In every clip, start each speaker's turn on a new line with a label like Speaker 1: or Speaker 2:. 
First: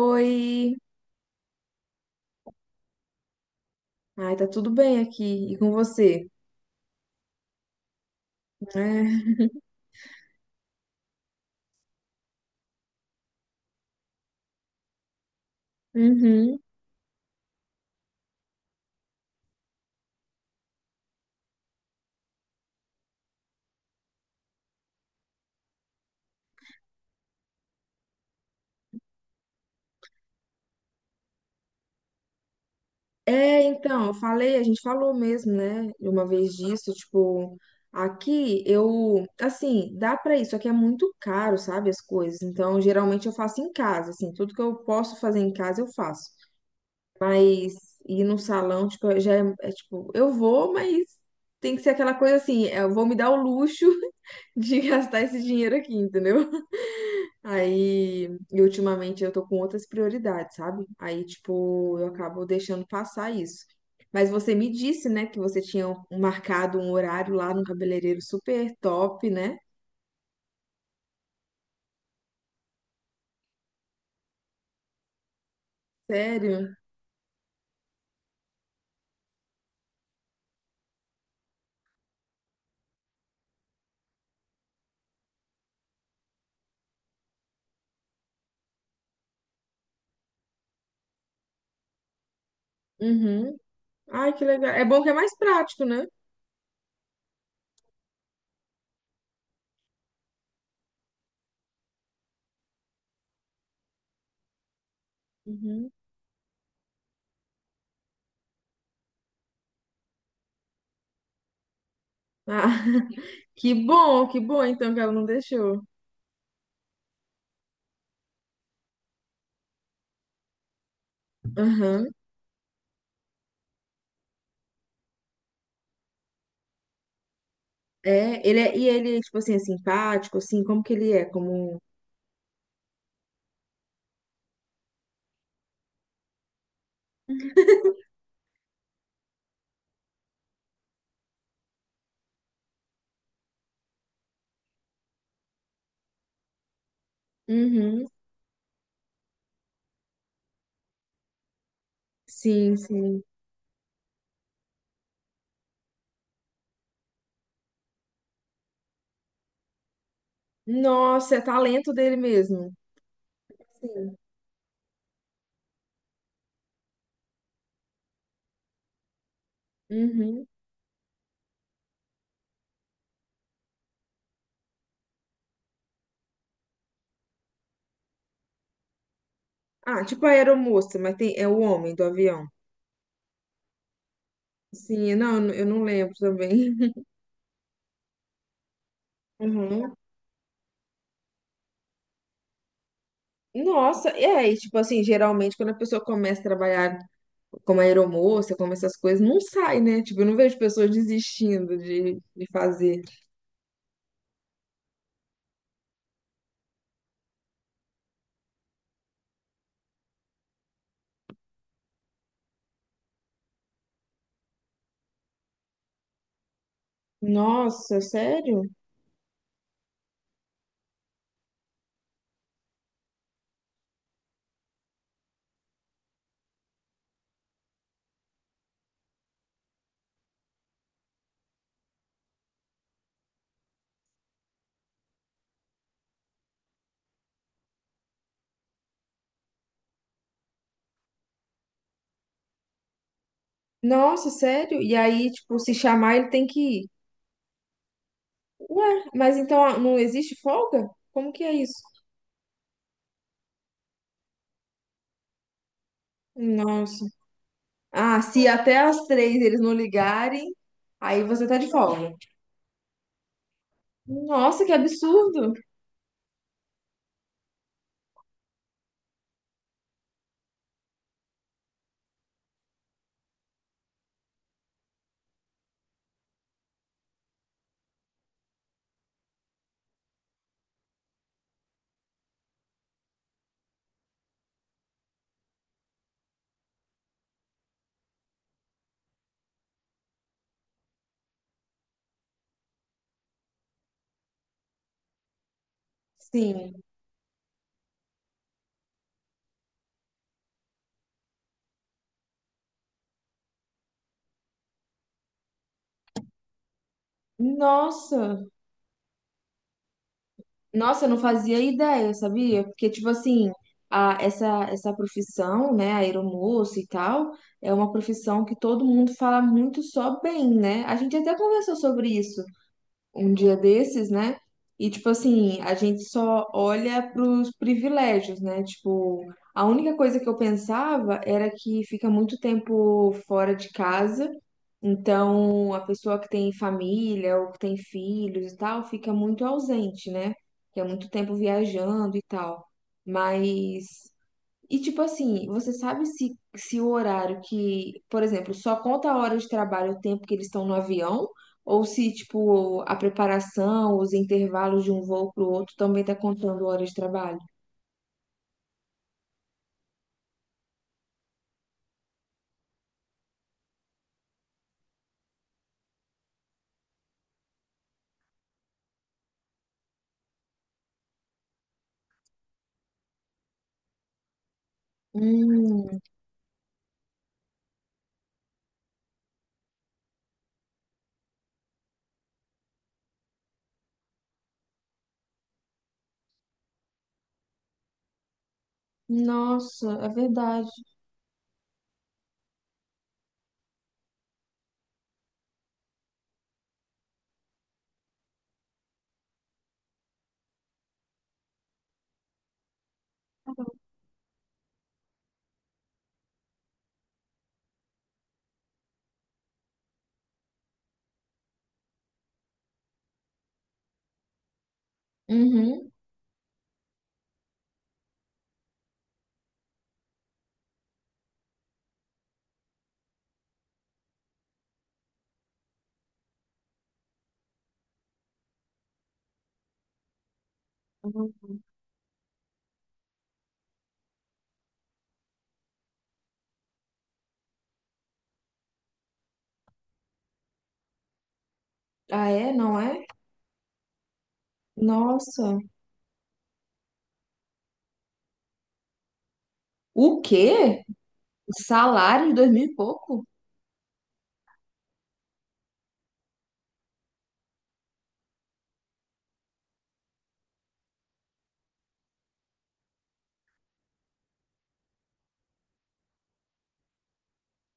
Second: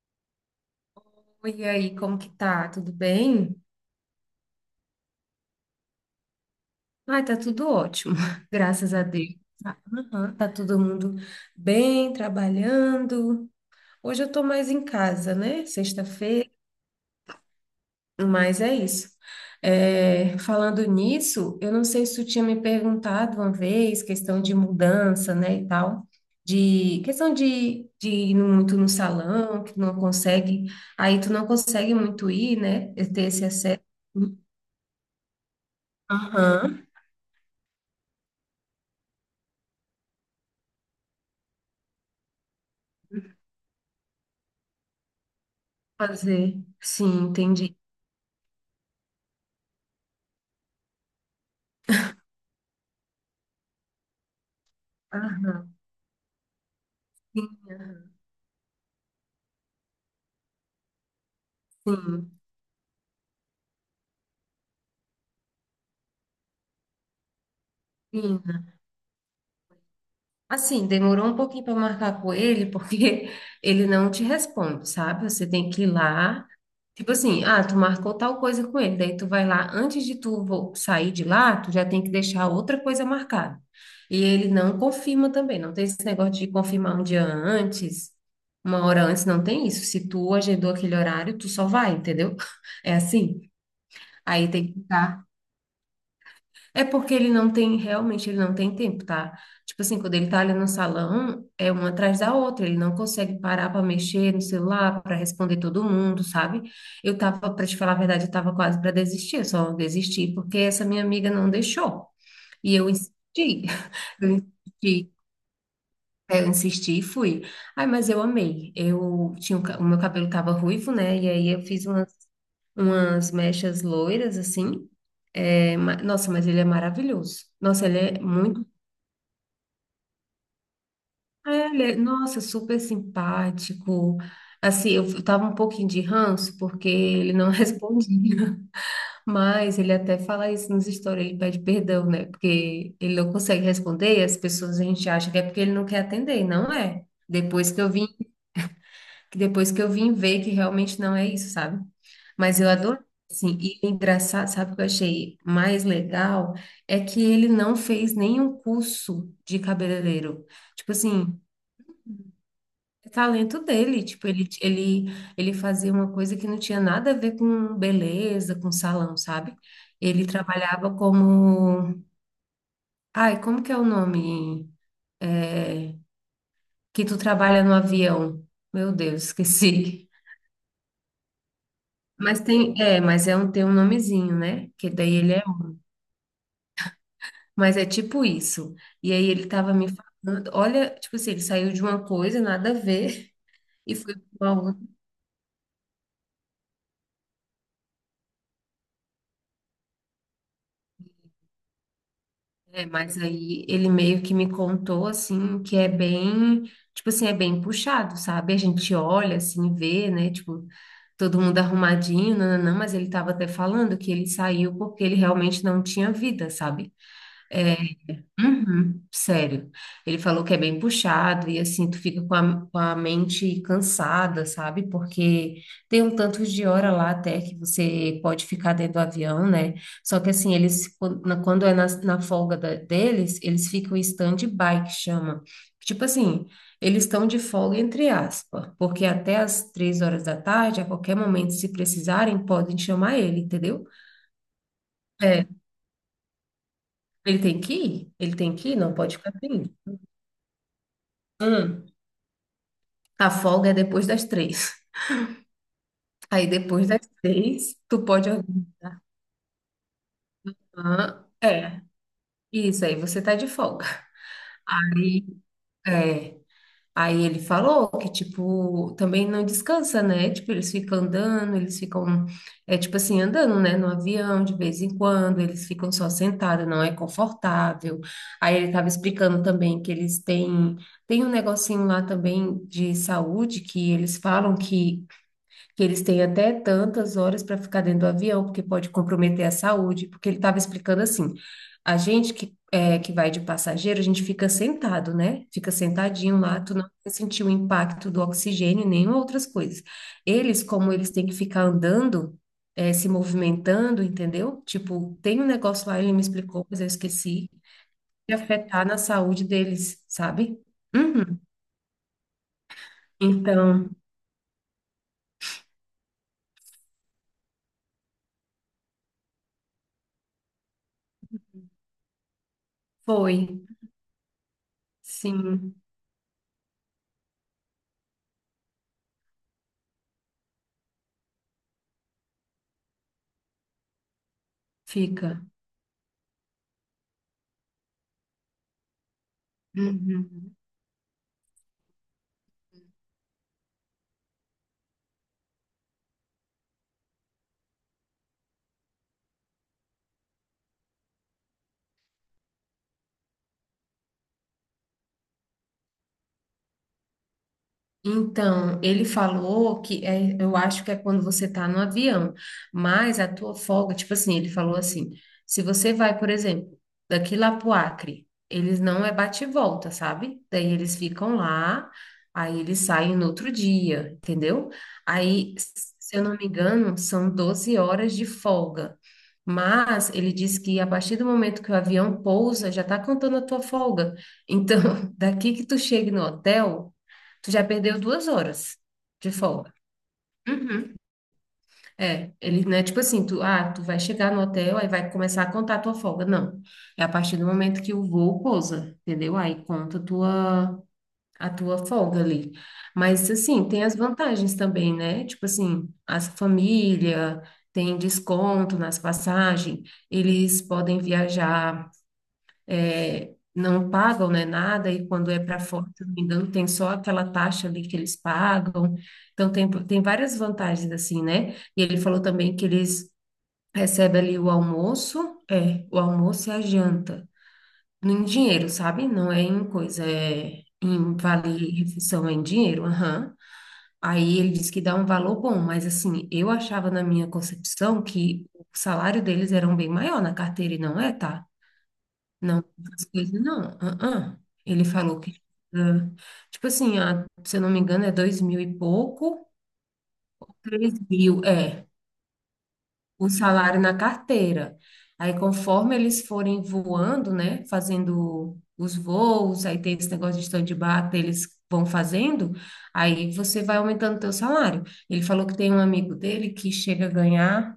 Speaker 1: Oi!
Speaker 2: Oi, e aí, como que tá? Tudo bem?
Speaker 1: Ai, tá tudo bem aqui. E com você?
Speaker 2: Ai, tá tudo ótimo, graças a Deus.
Speaker 1: É.
Speaker 2: Tá, aham, tá todo mundo bem, trabalhando. Hoje eu tô mais em casa, né? Sexta-feira,
Speaker 1: Uhum.
Speaker 2: mas é isso. É, falando nisso, eu não sei se tu tinha me perguntado uma vez, questão de mudança, né, e tal, de questão de ir muito no salão, que não consegue, aí tu não consegue muito ir, né, ter esse
Speaker 1: É,
Speaker 2: acesso.
Speaker 1: então, eu falei, a gente falou mesmo, né? Uma vez
Speaker 2: Aham.
Speaker 1: disso, tipo, aqui eu, assim, dá pra isso, aqui é muito caro, sabe, as coisas. Então, geralmente eu faço em casa, assim, tudo que eu posso fazer em casa eu faço.
Speaker 2: Fazer. Sim,
Speaker 1: Mas
Speaker 2: entendi.
Speaker 1: ir no salão, tipo, já é, é, tipo, eu vou, mas tem que ser aquela coisa assim, eu vou me dar o luxo de gastar esse
Speaker 2: Aham.
Speaker 1: dinheiro aqui, entendeu?
Speaker 2: Sim,
Speaker 1: Aí, e ultimamente eu tô com outras prioridades, sabe? Aí, tipo, eu
Speaker 2: sim,
Speaker 1: acabo deixando passar isso. Mas você me disse, né, que você tinha marcado um horário lá no cabeleireiro
Speaker 2: sim.
Speaker 1: super top, né?
Speaker 2: Assim, demorou um pouquinho para marcar com ele, porque ele não te responde, sabe? Você tem que ir lá.
Speaker 1: Sério?
Speaker 2: Tipo assim, ah, tu marcou tal coisa com ele, daí tu vai lá, antes de tu sair de lá, tu já tem que deixar outra coisa marcada. E ele não confirma também, não tem esse negócio de confirmar um dia antes, uma hora antes, não tem isso. Se tu agendou aquele horário, tu só vai, entendeu? É assim.
Speaker 1: Uhum. Ai, que
Speaker 2: Aí
Speaker 1: legal.
Speaker 2: tem que
Speaker 1: É bom que é
Speaker 2: estar
Speaker 1: mais prático, né?
Speaker 2: É porque ele não tem, realmente, ele não tem tempo, tá? Tipo assim, quando ele tá ali no salão, é uma atrás da outra, ele não consegue parar para mexer no celular, para responder todo
Speaker 1: Uhum.
Speaker 2: mundo, sabe? Eu tava, para te falar a verdade, eu tava quase para desistir, eu só desisti porque essa minha amiga não deixou. E
Speaker 1: Ah,
Speaker 2: eu insisti. Eu
Speaker 1: que bom então que ela
Speaker 2: insisti.
Speaker 1: não deixou.
Speaker 2: Eu insisti e fui. Ai, mas eu amei. Eu tinha, o meu cabelo tava ruivo, né? E aí eu fiz
Speaker 1: Aham.
Speaker 2: umas mechas loiras, assim. É, nossa, mas ele é maravilhoso. Nossa, ele é
Speaker 1: É, ele
Speaker 2: muito.
Speaker 1: é, e ele, tipo assim, é simpático, assim, como que ele é?
Speaker 2: é,
Speaker 1: Como.
Speaker 2: ele é- nossa, super simpático. Assim, eu tava um pouquinho de ranço porque ele não respondia. Mas ele até fala isso nos stories, ele pede perdão, né? Porque ele não consegue responder e as pessoas a gente acha que é porque ele não quer atender, e não é.
Speaker 1: Uhum.
Speaker 2: Depois que eu vim ver que realmente não é isso, sabe? Mas eu
Speaker 1: Sim,
Speaker 2: adorei,
Speaker 1: sim.
Speaker 2: assim, e o engraçado, sabe o que eu achei mais legal? É que ele não fez nenhum curso de cabeleireiro. Tipo
Speaker 1: Nossa,
Speaker 2: assim,
Speaker 1: é talento dele mesmo.
Speaker 2: é talento dele,
Speaker 1: Sim.
Speaker 2: tipo, ele fazia uma coisa que não tinha nada a ver com beleza, com salão, sabe? Ele
Speaker 1: Uhum.
Speaker 2: trabalhava como... Ai, como que é o nome? É, que tu trabalha no avião. Meu Deus,
Speaker 1: Ah,
Speaker 2: esqueci.
Speaker 1: tipo a aeromoça, mas tem, é o homem do
Speaker 2: Mas
Speaker 1: avião.
Speaker 2: tem, é, mas é um, tem um nomezinho, né? Que
Speaker 1: Sim,
Speaker 2: daí ele
Speaker 1: não, eu
Speaker 2: é,
Speaker 1: não eu não lembro também.
Speaker 2: mas é tipo isso. E aí ele tava me
Speaker 1: Uhum.
Speaker 2: falando, olha, tipo assim, ele saiu de uma coisa, nada a ver, e
Speaker 1: Nossa,
Speaker 2: foi
Speaker 1: é,
Speaker 2: pra
Speaker 1: e
Speaker 2: uma
Speaker 1: tipo
Speaker 2: outra.
Speaker 1: assim, geralmente quando a pessoa começa a trabalhar como aeromoça, como essas coisas, não sai, né? Tipo, eu não vejo pessoas desistindo de
Speaker 2: É,
Speaker 1: fazer.
Speaker 2: mas aí ele meio que me contou, assim, que é bem, tipo assim, é bem puxado, sabe? A gente olha, assim, vê, né? Tipo, todo mundo arrumadinho, não, mas ele tava até falando que ele saiu porque ele realmente não tinha vida, sabe? É,
Speaker 1: Nossa, sério?
Speaker 2: uhum, sério. Ele falou que é bem puxado e assim, tu fica com a mente cansada, sabe? Porque tem um tanto de hora lá até que você pode ficar dentro do avião, né? Só que assim, eles, quando é na folga deles, eles ficam em stand-by, que chama. Tipo assim, eles estão de folga entre aspas, porque até as 3 horas da tarde, a qualquer momento, se precisarem, podem chamar ele, entendeu?
Speaker 1: Nossa, sério? E aí,
Speaker 2: É,
Speaker 1: tipo, se chamar, ele tem que ir.
Speaker 2: ele tem que ir, ele tem que ir, não
Speaker 1: Ué,
Speaker 2: pode ficar
Speaker 1: mas então
Speaker 2: sem
Speaker 1: ah, não existe folga? Como que é isso?
Speaker 2: ir. A folga é depois das três. Aí depois
Speaker 1: Nossa.
Speaker 2: das três, tu
Speaker 1: Ah,
Speaker 2: pode
Speaker 1: se até às 3 eles não ligarem, aí
Speaker 2: organizar.
Speaker 1: você tá de
Speaker 2: É,
Speaker 1: folga.
Speaker 2: isso aí, você tá de folga.
Speaker 1: Nossa, que
Speaker 2: Aí,
Speaker 1: absurdo!
Speaker 2: é. Aí ele falou que, tipo, também não descansa, né? Tipo, eles ficam andando, eles ficam, é tipo assim, andando, né? No avião, de vez em quando, eles ficam só sentados, não é confortável. Aí ele tava explicando também que eles têm, tem um negocinho lá também de saúde que eles falam que eles têm até tantas horas para ficar dentro do avião, porque pode comprometer a saúde, porque ele estava explicando assim, a gente que, é, que vai de passageiro, a gente fica sentado, né? Fica sentadinho lá, tu
Speaker 1: Sim.
Speaker 2: não vai sentir o impacto do oxigênio, nem outras coisas. Eles, como eles têm que ficar andando, é, se movimentando, entendeu? Tipo, tem um negócio lá, ele me explicou, mas eu esqueci, de
Speaker 1: Nossa,
Speaker 2: afetar na saúde deles, sabe?
Speaker 1: nossa, eu não
Speaker 2: Uhum.
Speaker 1: fazia ideia, sabia? Porque, tipo assim,
Speaker 2: Então,
Speaker 1: a, essa profissão, né, aeromoça e tal, é uma profissão que todo mundo fala muito só bem, né? A gente até conversou sobre isso, um
Speaker 2: foi.
Speaker 1: dia desses, né? E, tipo assim, a
Speaker 2: Sim,
Speaker 1: gente só olha pros privilégios, né? Tipo, a única coisa que eu pensava era que fica muito tempo fora de casa,
Speaker 2: fica.
Speaker 1: então a pessoa que tem família ou que tem filhos e tal fica muito ausente, né?
Speaker 2: Uhum.
Speaker 1: Que é muito tempo viajando e tal. Mas e tipo assim, você sabe se, se o horário que, por exemplo, só conta a hora de trabalho o tempo que eles estão no avião, ou se tipo a preparação, os intervalos de um voo para o outro também tá contando hora de trabalho?
Speaker 2: Então, ele falou que é, eu acho que é quando você está no avião, mas a tua folga, tipo assim, ele falou assim, se você vai, por exemplo, daqui lá pro Acre, eles não é bate e volta, sabe? Daí eles ficam lá, aí eles saem no outro dia, entendeu? Aí,
Speaker 1: Hum,
Speaker 2: se eu não me engano, são 12 horas de folga. Mas ele diz que a partir do momento que o avião pousa, já está contando a tua folga. Então, daqui que tu chegue no hotel, tu já perdeu 2 horas de folga.
Speaker 1: nossa, é verdade.
Speaker 2: Uhum. É, ele não é tipo assim, tu, ah, tu vai chegar no hotel, aí vai começar a contar a tua folga. Não. É a partir do momento que o voo pousa, entendeu? Aí conta a tua folga ali. Mas, assim, tem as vantagens também, né? Tipo assim, as família tem desconto nas passagens, eles podem viajar é, não pagam, né, nada, e quando é para fora,
Speaker 1: Uhum.
Speaker 2: se não me engano, tem só aquela taxa ali que eles pagam. Então, tem várias vantagens, assim, né? E ele falou também que eles recebem ali o almoço, é, o almoço e a janta, em dinheiro, sabe? Não é em coisa, é em vale-refeição, é em dinheiro, aham. Aí ele disse que dá um valor bom, mas assim, eu achava na minha concepção que o salário deles era um bem maior na carteira, e não é, tá?
Speaker 1: Ah, é?
Speaker 2: Não,
Speaker 1: Não
Speaker 2: essas
Speaker 1: é?
Speaker 2: coisas não. Ah, ah. Ele falou que,
Speaker 1: Nossa.
Speaker 2: ah, tipo assim, ah, se eu não me engano, é 2.000 e pouco,
Speaker 1: O quê?
Speaker 2: 3.000, é,
Speaker 1: Salário de dois mil e pouco?
Speaker 2: o salário na carteira. Aí, conforme eles forem voando, né, fazendo os voos, aí tem esse negócio de stand-by, que eles vão fazendo, aí você vai aumentando o teu salário. Ele falou que tem um amigo dele que chega a ganhar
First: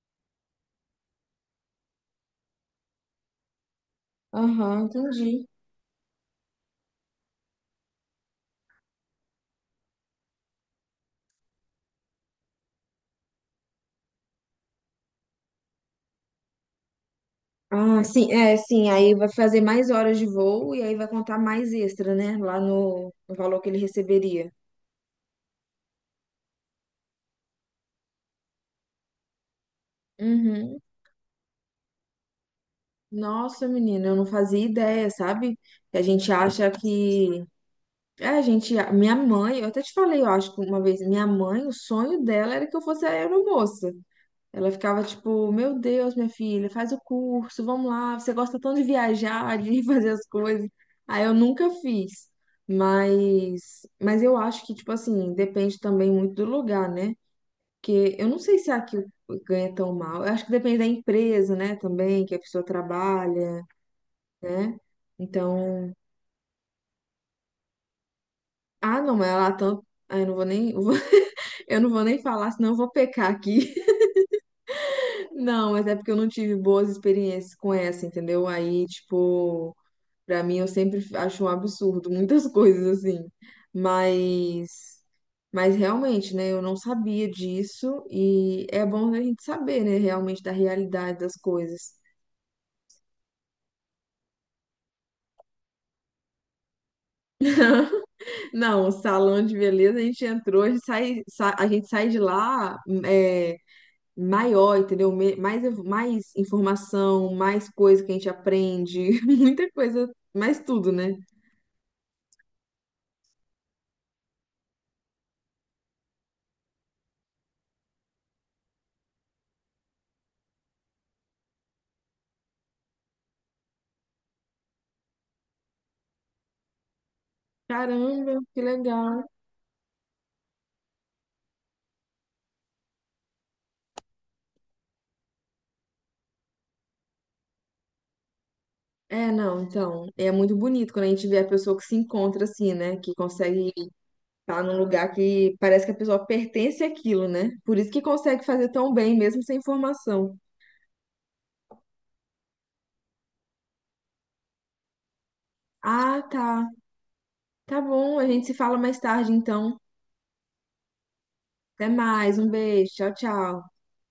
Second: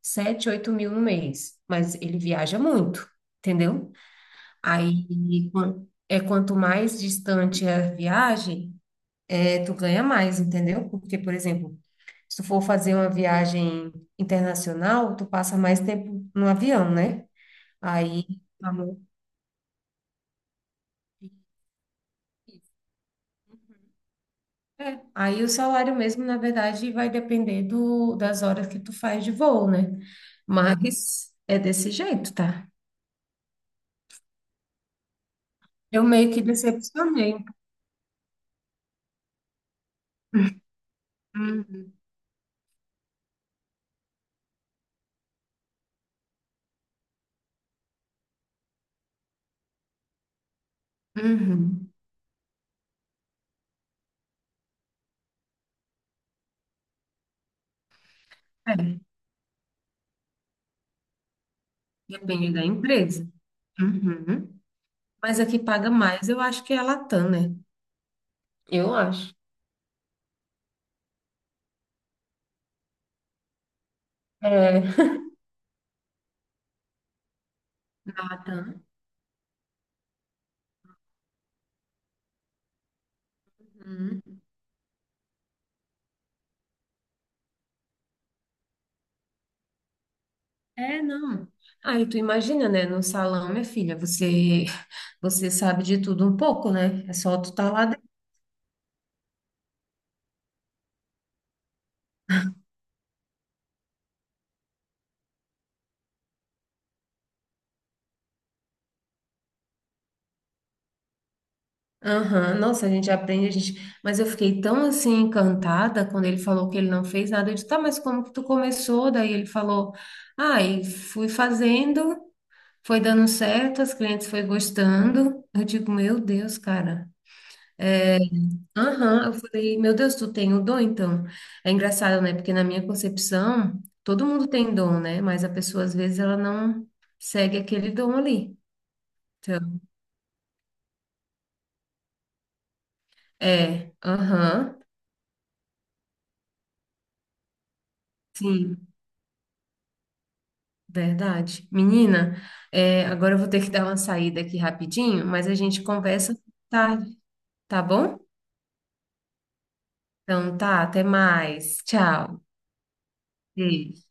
Speaker 2: sete, 8.000 no mês, mas ele viaja muito, entendeu?
Speaker 1: Aham, entendi.
Speaker 2: Aí, quanto mais distante é a viagem, é, tu ganha mais, entendeu? Porque, por exemplo, se tu for fazer uma viagem internacional, tu passa mais tempo no avião, né?
Speaker 1: Ah,
Speaker 2: Aí,
Speaker 1: sim, é, sim,
Speaker 2: amor,
Speaker 1: aí vai fazer mais horas de voo e aí vai contar mais extra, né? Lá no valor que ele receberia.
Speaker 2: é, aí o salário mesmo, na verdade, vai depender do, das horas que tu faz de voo, né?
Speaker 1: Uhum.
Speaker 2: Mas é desse jeito, tá?
Speaker 1: Nossa, menina, eu não fazia ideia, sabe? Que a
Speaker 2: Eu
Speaker 1: gente
Speaker 2: meio que
Speaker 1: acha que.
Speaker 2: decepcionei.
Speaker 1: É, a gente. Minha mãe, eu até te falei, eu acho que uma vez, minha mãe, o
Speaker 2: Hum,
Speaker 1: sonho dela era que eu fosse aeromoça. Ela ficava tipo, meu Deus, minha filha, faz o curso, vamos lá, você gosta tanto de viajar, de fazer as coisas. Aí eu nunca
Speaker 2: Uhum.
Speaker 1: fiz. Mas eu acho que, tipo assim, depende também muito do lugar, né? Porque eu não sei se aqui
Speaker 2: É,
Speaker 1: ganha tão mal. Eu acho que depende da empresa, né, também, que a
Speaker 2: depende
Speaker 1: pessoa
Speaker 2: da empresa.
Speaker 1: trabalha,
Speaker 2: Uhum.
Speaker 1: né?
Speaker 2: Mas a que paga
Speaker 1: Então,
Speaker 2: mais, eu acho que é a Latam, né? Eu
Speaker 1: ah, não, mas
Speaker 2: acho.
Speaker 1: ela tanto. Ah, eu não vou nem, eu não vou nem falar, senão eu vou pecar aqui.
Speaker 2: É.
Speaker 1: Não, mas é porque eu não tive boas experiências com essa,
Speaker 2: A
Speaker 1: entendeu?
Speaker 2: Latam.
Speaker 1: Aí, tipo. Pra mim, eu sempre acho um absurdo muitas coisas assim.
Speaker 2: Uhum.
Speaker 1: Mas, mas realmente, né? Eu não sabia disso e é bom a gente saber, né? Realmente da
Speaker 2: É,
Speaker 1: realidade das
Speaker 2: não.
Speaker 1: coisas.
Speaker 2: Aí tu imagina, né? No salão, minha filha, você sabe de tudo um pouco, né? É só tu tá lá dentro.
Speaker 1: Não, o salão de beleza, a gente entrou, a gente sai, a gente sai de lá é, maior, entendeu? Mais, mais informação, mais coisa que a gente aprende, muita coisa, mais tudo, né?
Speaker 2: Aham, nossa, a gente aprende, a gente... Mas eu fiquei tão, assim, encantada quando ele falou que ele não fez nada. Eu disse, tá, mas como que tu começou? Daí ele falou, ah, e fui fazendo, foi dando certo, as clientes foi gostando. Eu digo, meu Deus, cara. É,
Speaker 1: Caramba, que
Speaker 2: aham,
Speaker 1: legal.
Speaker 2: eu falei, meu Deus, tu tem o dom, então. É engraçado, né? Porque na minha concepção, todo mundo tem dom, né? Mas a pessoa, às vezes, ela não segue aquele dom ali.
Speaker 1: É, não,
Speaker 2: Então,
Speaker 1: então, é muito bonito quando a gente vê a pessoa que se encontra assim, né? Que consegue
Speaker 2: é,
Speaker 1: estar num
Speaker 2: aham,
Speaker 1: lugar que parece que a pessoa pertence àquilo, né? Por isso que consegue fazer
Speaker 2: sim,
Speaker 1: tão bem, mesmo sem formação.
Speaker 2: verdade. Menina, é, agora eu vou ter que dar uma saída aqui rapidinho, mas a gente
Speaker 1: Ah,
Speaker 2: conversa
Speaker 1: tá.
Speaker 2: tarde,
Speaker 1: Tá
Speaker 2: tá
Speaker 1: bom,
Speaker 2: bom?
Speaker 1: a gente se fala mais tarde, então.
Speaker 2: Então tá, até mais.
Speaker 1: Até mais,
Speaker 2: Tchau.
Speaker 1: um beijo, tchau, tchau.
Speaker 2: Beijo.